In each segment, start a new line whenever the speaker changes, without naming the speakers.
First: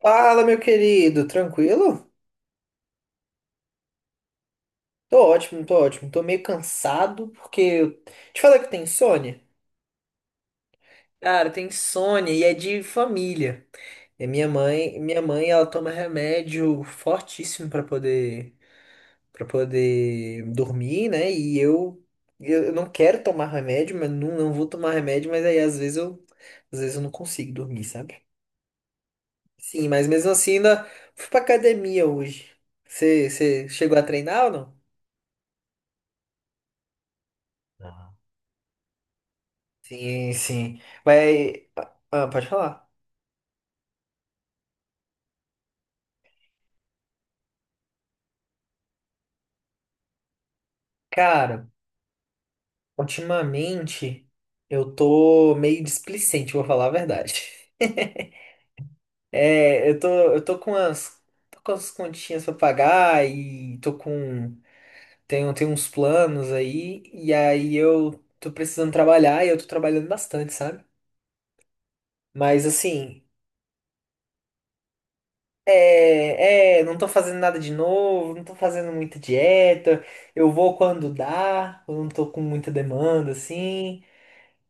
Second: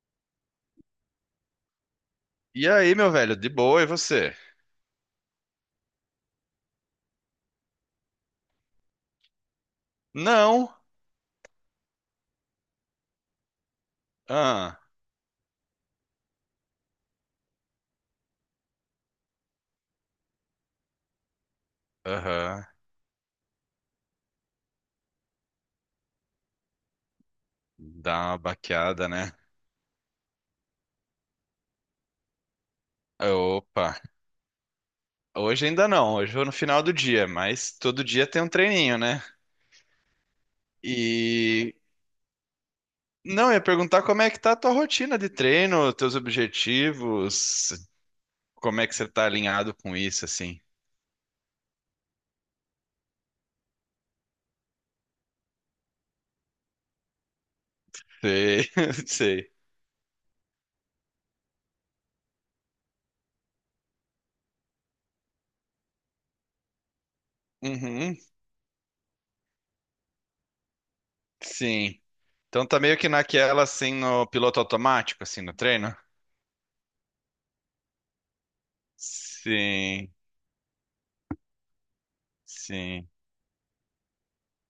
Fala, meu querido, tranquilo?
E aí, meu velho, de boa, e você?
Tô ótimo, tô ótimo. Tô meio cansado porque te falei que tem insônia?
Não.
Cara, tem insônia e é de família. E minha
Ah,
mãe, minha mãe, ela toma remédio fortíssimo pra poder para poder dormir, né? E eu
aham.
eu não quero tomar remédio, mas não vou tomar remédio, mas aí às vezes eu não consigo dormir, sabe?
Dá uma baqueada, né?
Sim, mas mesmo assim ainda fui pra academia hoje. Você
Opa.
chegou a treinar ou
Hoje ainda não, hoje eu vou no final do dia, mas todo
não?
dia tem um treininho, né?
Sim, sim. Mas,
E
ah, pode falar.
não, eu ia perguntar como é que tá a tua rotina de treino, teus objetivos, como é que você tá alinhado com isso, assim?
Cara, ultimamente eu tô meio displicente, vou falar a verdade.
Sei, sei.
É, eu tô com umas, tô com as continhas pra pagar e tenho uns planos aí, e aí eu
Uhum,
tô precisando trabalhar e eu tô trabalhando bastante, sabe?
sim.
Mas
Então tá meio que
assim,
naquela, assim, no piloto automático, assim, no treino?
não tô fazendo nada de novo, não tô fazendo muita dieta,
Sim,
eu vou quando dá, eu não tô com muita
sim.
demanda, assim.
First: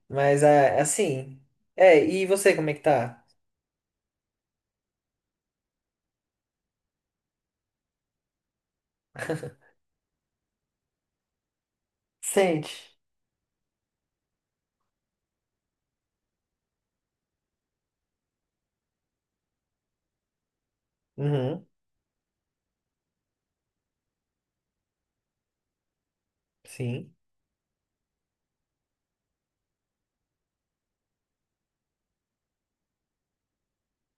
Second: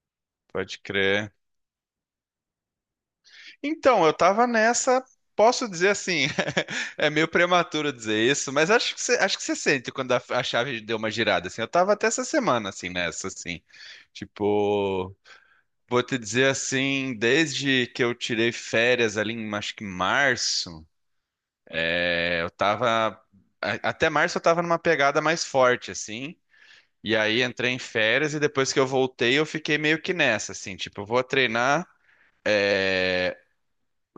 Mas é
Pode
é
crer.
assim. É, e você, como é que tá?
Então, eu tava nessa, posso dizer assim, é meio prematuro dizer isso, mas acho que você sente quando a chave deu uma girada, assim. Eu tava até essa semana,
Sente.
assim, nessa, assim. Tipo, vou te dizer assim, desde que eu tirei férias ali em, acho que em março,
Uhum,
é, eu tava, até março eu tava numa pegada mais forte, assim.
sim.
E aí entrei em férias e depois que eu voltei, eu fiquei meio que nessa, assim, tipo, eu vou treinar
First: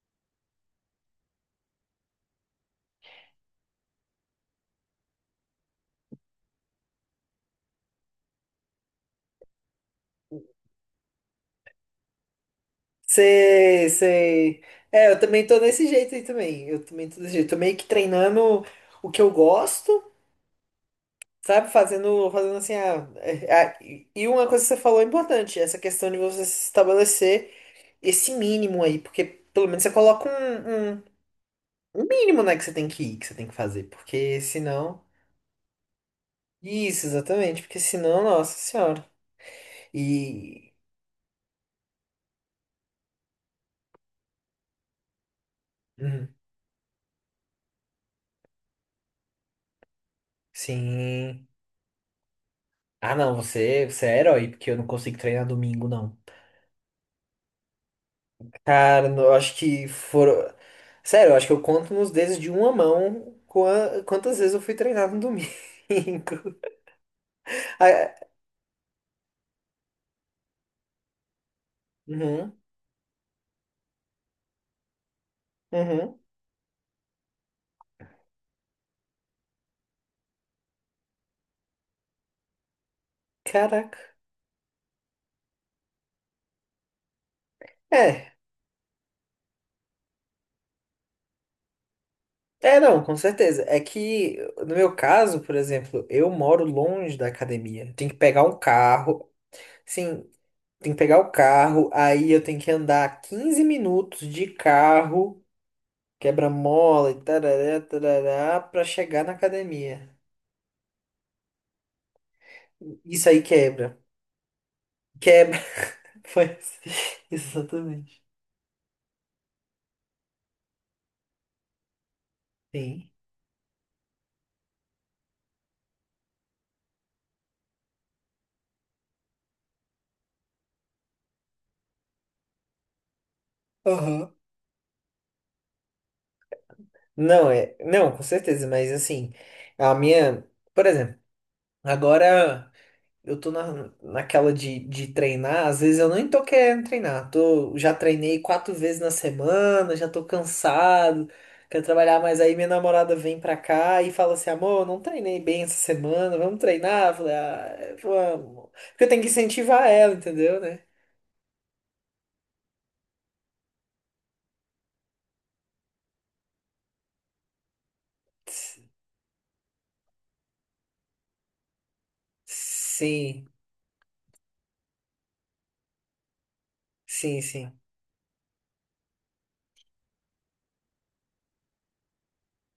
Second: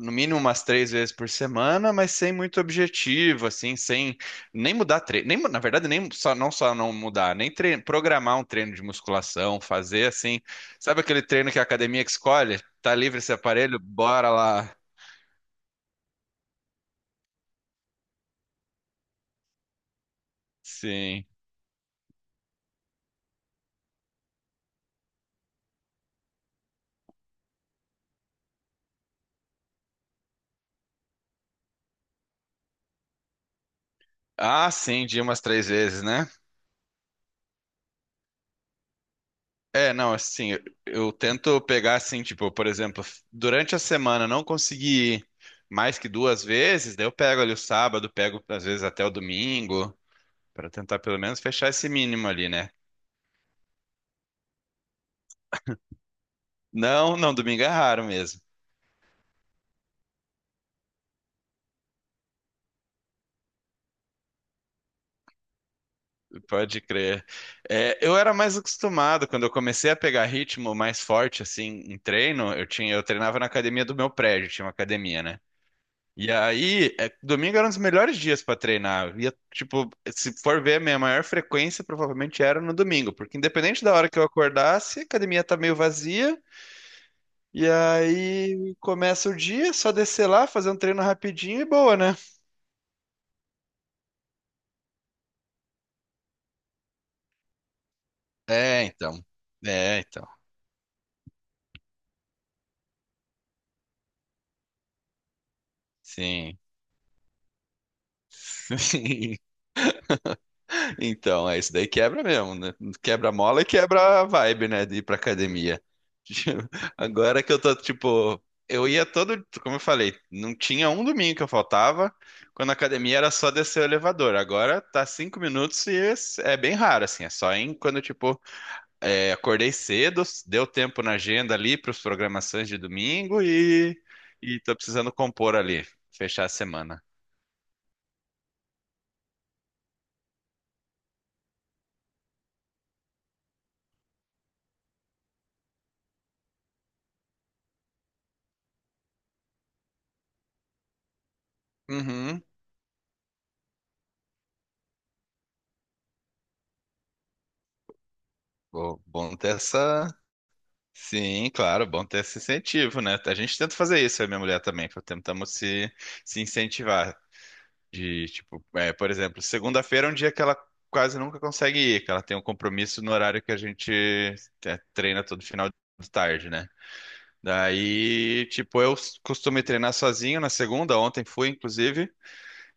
no mínimo umas 3 vezes por semana, mas sem muito objetivo, assim, sem nem mudar treino, nem, na verdade, nem só não mudar, nem programar um treino de musculação, fazer assim, sabe aquele treino que a academia que escolhe? Tá livre esse aparelho?
Sei,
Bora
sei.
lá.
É, eu também tô desse jeito aí também. Eu também tô desse jeito. Tô meio que treinando o que eu gosto,
Sim.
sabe? Fazendo, fazendo assim. E uma coisa que você falou é importante, essa questão de você estabelecer esse mínimo aí, porque pelo menos você coloca um mínimo, né, que você tem que ir, que você tem que fazer, porque
Ah,
senão.
sim, de umas 3 vezes, né?
Isso, exatamente, porque senão, nossa senhora.
É, não, assim, eu,
E.
tento pegar assim, tipo, por exemplo, durante a semana não consegui ir mais que
Uhum.
2 vezes, daí eu pego ali o sábado, pego às vezes até o domingo. Para tentar pelo menos
Sim.
fechar esse mínimo ali, né?
Ah, não, você, você é herói, porque eu não consigo treinar domingo, não.
Não, não, domingo é raro mesmo,
Cara, eu acho que foram. Sério, eu acho que eu conto nos dedos de uma mão quantas vezes eu fui treinar no domingo.
pode crer. É,
Ah,
eu era mais acostumado, quando eu comecei a pegar ritmo mais forte, assim, em treino,
uhum,
eu treinava na academia do meu prédio, tinha uma academia, né?
uhum.
E aí, é, domingo era um dos melhores dias para treinar. Eu ia, tipo, se for ver, a minha maior frequência provavelmente era no domingo, porque independente da
Caraca.
hora que eu acordasse, a academia tá meio vazia, e
É,
aí começa o dia, só descer lá, fazer um treino rapidinho e boa, né?
é, não, com certeza. É que, no meu caso, por exemplo, eu moro longe da academia. Tem que pegar um
É, então.
carro.
É, então.
Sim, tem que pegar o carro, aí eu tenho que andar 15 minutos de carro.
Sim.
Quebra-mola e tarará, tarará, pra chegar na
Sim.
academia.
Então, é isso daí quebra mesmo, né?
Isso
Quebra a
aí
mola e
quebra.
quebra a vibe, né? De ir pra
Quebra.
academia.
Foi assim.
Agora que eu tô,
Exatamente.
tipo, eu ia todo, como eu falei, não tinha um domingo que eu faltava, quando a
Sim.
academia era só descer o elevador. Agora tá 5 minutos e é bem raro, assim, é só em quando, tipo, é, acordei cedo, deu tempo na agenda ali pros programações de domingo e,
Aham.
tô precisando compor ali, fechar a semana.
Não, é. Não, com certeza, mas assim, a minha. Por exemplo, agora. Eu tô na, naquela de treinar, às vezes eu nem tô querendo treinar. Tô, já treinei quatro vezes na semana, já tô cansado, quero trabalhar, mas
Uhum.
aí minha namorada vem pra cá e fala assim, amor, eu não treinei bem essa semana, vamos treinar? Eu falei, ah, é, vamos.
Bom,
Porque eu tenho que
bom ter
incentivar
essa.
ela, entendeu, né?
Sim, claro, bom ter esse incentivo, né? A gente tenta fazer isso, eu e minha mulher também. Tentamos se, incentivar. De, tipo,
S-
é, por exemplo, segunda-feira é um dia que ela quase nunca consegue ir, que ela tem um compromisso no horário
Sim,
que a gente é, treina todo final de tarde, né?
sim, sim.
Daí, tipo, eu costumo ir treinar sozinho na segunda, ontem fui, inclusive.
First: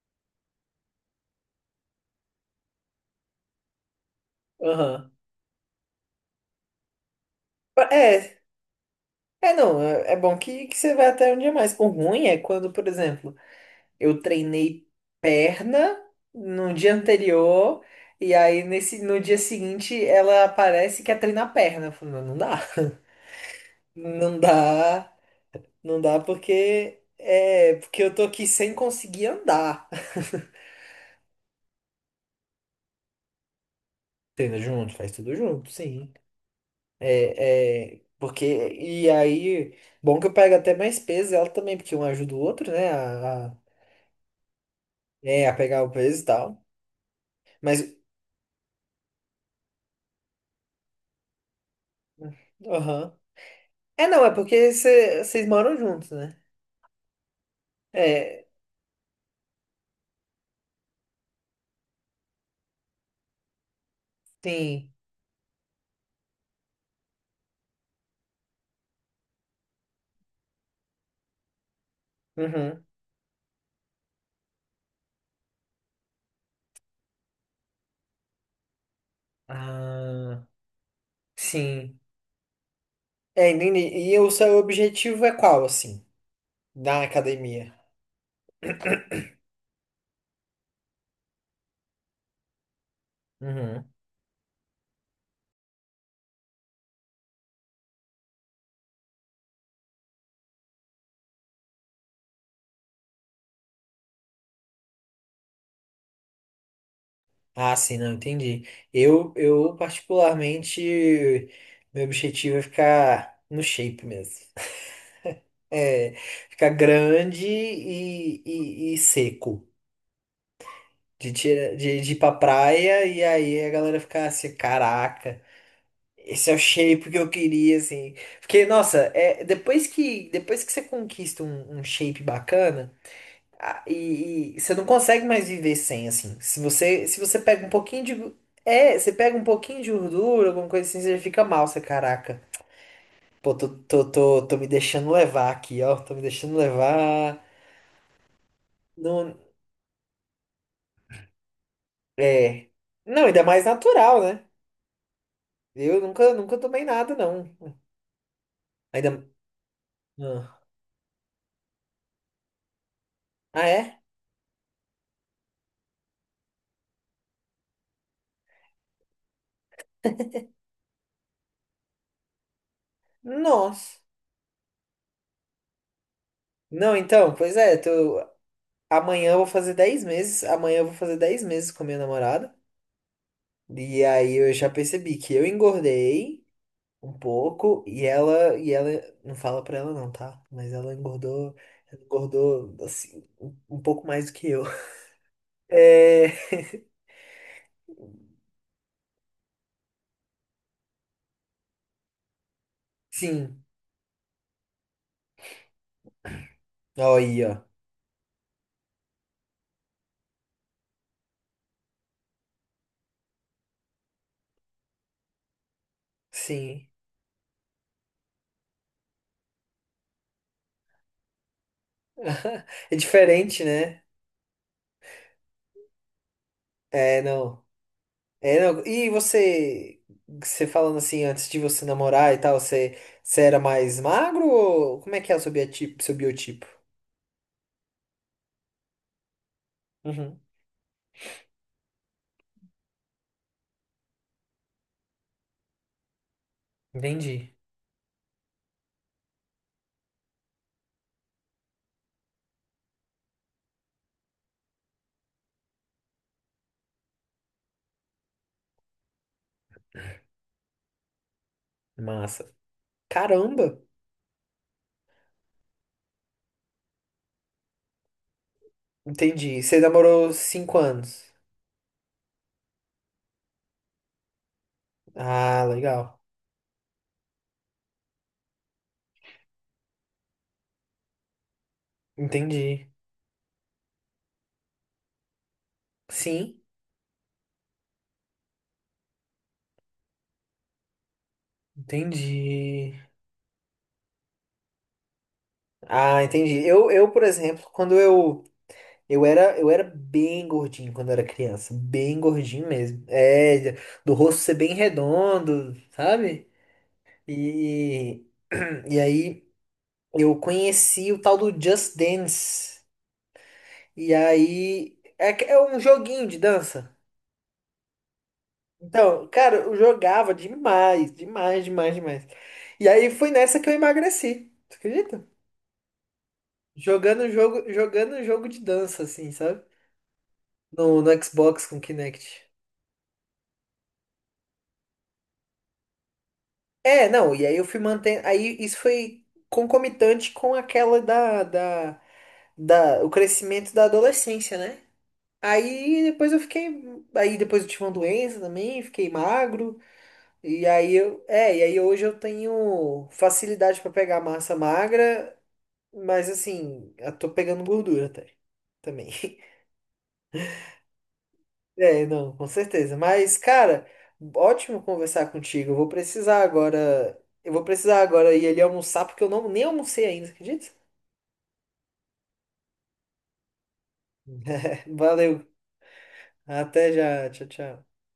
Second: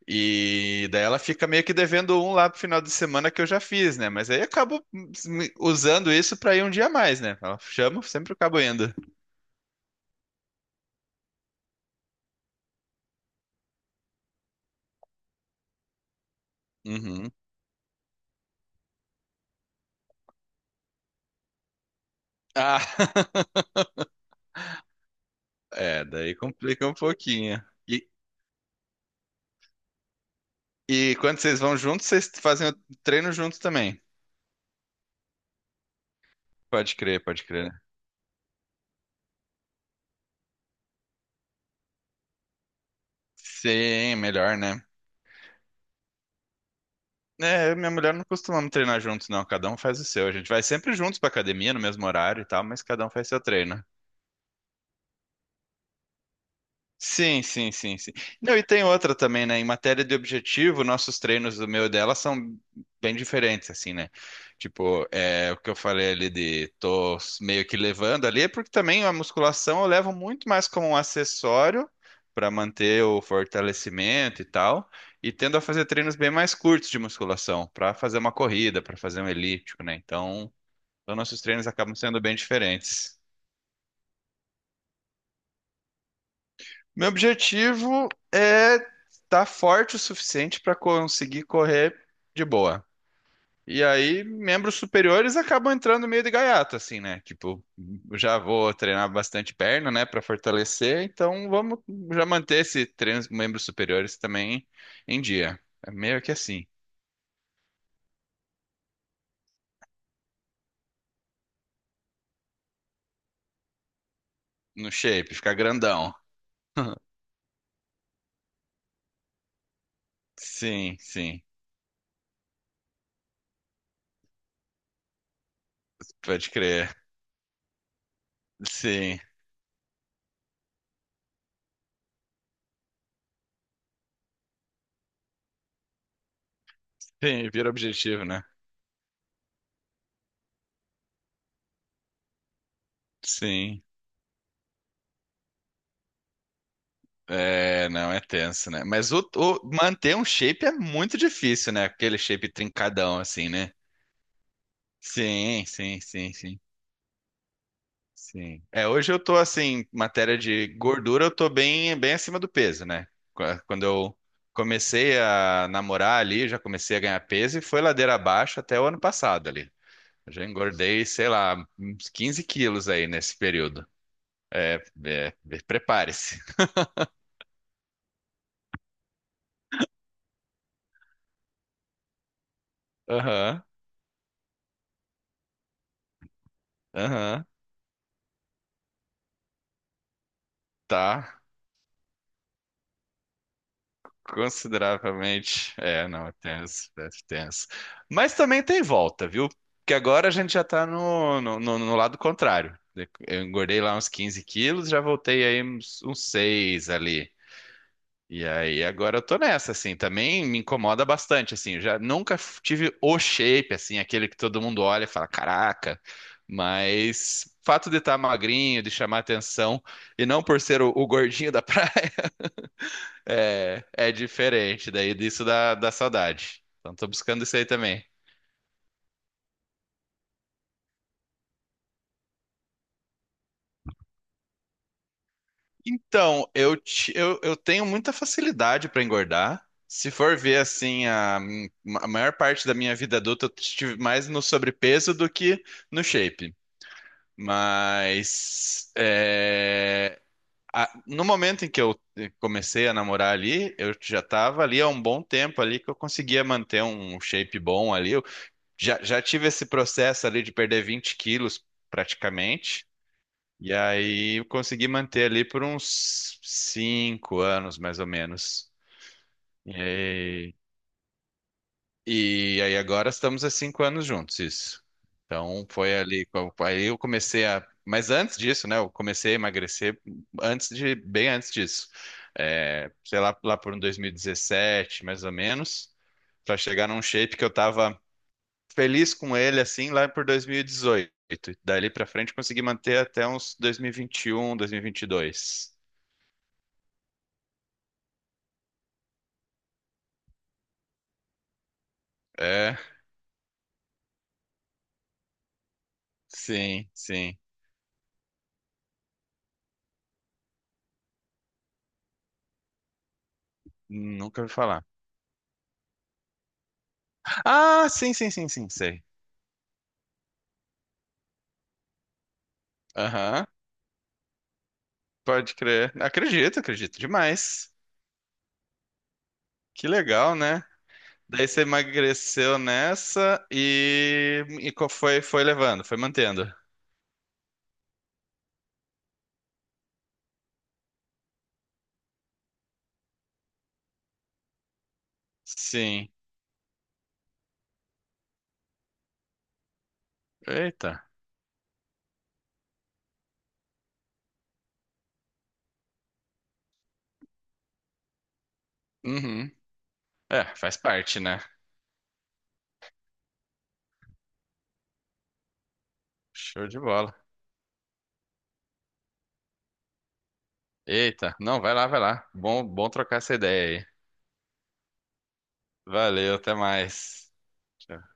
E daí ela fica meio que devendo um lá pro final de semana que eu já fiz, né? Mas aí eu acabo
Aham.
usando isso pra ir um dia a mais, né? Ela chama, sempre
É,
acabo indo.
é não, é bom que você vai até um dia mais. O ruim é quando, por exemplo, eu treinei perna no dia
Uhum.
anterior, e aí nesse, no dia seguinte ela parece que quer treinar perna. Eu falo, não, não dá.
Ah,
Não dá,
é, daí complica um pouquinho.
porque
E,
eu tô aqui sem conseguir andar.
quando vocês vão juntos, vocês fazem o treino juntos também.
Treina junto, faz tudo junto, sim.
Pode crer, pode crer.
É, é, porque, e aí, bom que eu pego até mais peso ela também, porque um ajuda o outro, né,
Sim, melhor, né?
a pegar o peso e tal.
É, eu e
Mas,
minha mulher não costumamos treinar juntos, não. Cada um faz o seu. A gente vai sempre juntos pra academia, no mesmo horário e tal, mas cada um
aham.
faz seu treino.
É, não, é porque vocês moram juntos, né?
Sim, sim, sim, sim.
É,
Não, e tem outra também, né? Em matéria de objetivo, nossos treinos do meu e dela são bem diferentes, assim, né?
sim.
Tipo, é, o que eu falei ali de tô meio que levando ali, é porque também a musculação eu levo muito mais como um acessório para
Uhum.
manter o fortalecimento e tal, e tendo a fazer treinos bem mais curtos de musculação, para fazer uma corrida, para fazer um elíptico, né?
Ah,
Então, nossos treinos acabam
sim.
sendo bem diferentes.
É, entendi. E o seu objetivo é qual, assim, da
Meu
academia?
objetivo é estar forte o suficiente para conseguir correr de boa. E
Uhum.
aí, membros superiores acabam entrando meio de gaiato, assim, né? Tipo, eu já vou treinar bastante perna, né, para fortalecer, então vamos já manter esse treino dos membros superiores também em dia. É meio que assim,
Ah, sim, não, entendi. Eu particularmente, meu objetivo é ficar no shape mesmo.
no shape, ficar grandão.
É, ficar grande e seco.
Sim, sim,
De ir pra praia e aí a galera ficar assim, caraca.
pode
Esse é o
crer.
shape que eu queria, assim. Porque, nossa,
Sim,
é, depois que você conquista um shape bacana, e você não consegue mais viver sem, assim. Se você
sim,
pega um
vira
pouquinho
objetivo, né?
É, você pega um pouquinho de gordura, alguma coisa assim, você fica mal, você, caraca. Pô, tô,
Sim.
tô, tô, tô me deixando levar aqui, ó. Tô me deixando levar.
É, não, é tenso, né? Mas
Não,
manter um shape é muito difícil, né? Aquele shape
é.
trincadão,
Não, ainda
assim,
mais
né?
natural, né?
Sim, sim,
Eu nunca,
sim,
nunca
sim,
tomei nada, não.
sim. É, hoje eu
Ainda.
tô, assim, matéria
Ah,
de gordura, eu tô bem, bem acima do peso, né?
ah,
Quando
é?
eu comecei a namorar ali, já comecei a ganhar peso e foi ladeira abaixo até o ano passado ali. Eu já engordei, sei lá, uns 15 quilos aí nesse período.
Nossa.
É, prepare-se.
Não, então, pois é, tô, amanhã eu vou fazer 10 meses. Amanhã eu vou fazer 10 meses com a minha namorada.
Aham,
E aí eu já percebi que eu engordei um
aham,
pouco e ela não fala pra ela não, tá? Mas ela
tá.
engordou, assim um pouco mais do que eu.
Consideravelmente. É, não, é
É,
tenso, é tenso. Mas também tem volta, viu? Porque agora a gente já tá no, no lado contrário. Eu
sim.
engordei lá uns 15 quilos, já voltei aí uns, 6
Ó
ali.
aí, ó.
E aí agora eu tô nessa, assim, também me incomoda bastante, assim, eu já nunca tive o shape, assim, aquele que todo mundo olha e fala, caraca,
Sim.
mas fato de estar magrinho, de chamar atenção, e não por ser o, gordinho da praia,
É diferente,
é,
né?
diferente daí disso da, saudade. Então tô
É,
buscando isso
não.
aí também.
É, não. E você, você falando assim, antes de você namorar e tal, você, você era mais magro ou como é que é o seu biotipo? Seu
Então,
biotipo?
eu, eu tenho muita facilidade para engordar. Se for
Uhum.
ver assim, a, maior parte da minha vida adulta eu estive mais no sobrepeso do que no shape.
Entendi.
Mas é, no momento em que eu comecei a namorar ali, eu já estava ali há um bom tempo ali que eu conseguia manter um shape bom ali. Já, tive esse processo ali de perder 20 quilos,
Massa.
praticamente. E
Caramba!
aí eu consegui manter ali por uns 5 anos, mais ou menos.
Entendi.
E
Você namorou
aí,
5 anos.
agora estamos há 5 anos juntos, isso.
Ah,
Então foi
legal.
ali, aí eu comecei a... Mas antes disso, né, eu comecei a emagrecer antes de, bem antes disso.
Entendi.
É, sei lá, lá por um 2017, mais ou menos, para
Sim,
chegar num shape que eu tava feliz com ele assim lá por 2018. Dali pra frente consegui
entendi.
manter até uns 2021, 2022.
Ah, entendi. Por exemplo, quando eu. Eu era bem gordinho quando eu era criança. Bem gordinho
É,
mesmo. É, do rosto ser bem redondo, sabe?
sim, sim.
E. E aí eu conheci o tal do Just Dance. E
Nunca ouvi falar.
aí. É, é um joguinho de dança.
Ah, sim, sim, sim, sim, sei.
Então, cara, eu jogava demais, demais, demais, demais. E aí foi
Aham,
nessa que eu emagreci. Tu acredita?
pode crer. Acredito, acredito
Jogando jogo,
demais.
jogando jogo de dança, assim, sabe?
Que legal, né?
No, no
Daí você
Xbox com Kinect.
emagreceu nessa e, foi levando, foi mantendo.
É, não, e aí eu fui mantendo. Aí isso foi concomitante com aquela o crescimento da adolescência, né? Aí
Sim.
depois eu fiquei. Aí depois eu tive uma doença também, fiquei magro. E aí
Eita.
eu. É, e aí hoje eu tenho facilidade pra pegar massa magra. Mas assim, eu tô pegando gordura até. Também.
Uhum. É, faz parte, né?
É, não, com certeza. Mas, cara, ótimo conversar contigo.
Show de bola.
Eu vou precisar agora ir ali almoçar, porque eu não, nem almocei ainda, acredita?
Eita, não, vai lá, vai lá. Bom, trocar essa ideia aí.
Valeu.
Valeu, até
Até já.
mais.
Tchau, tchau.
Tchau.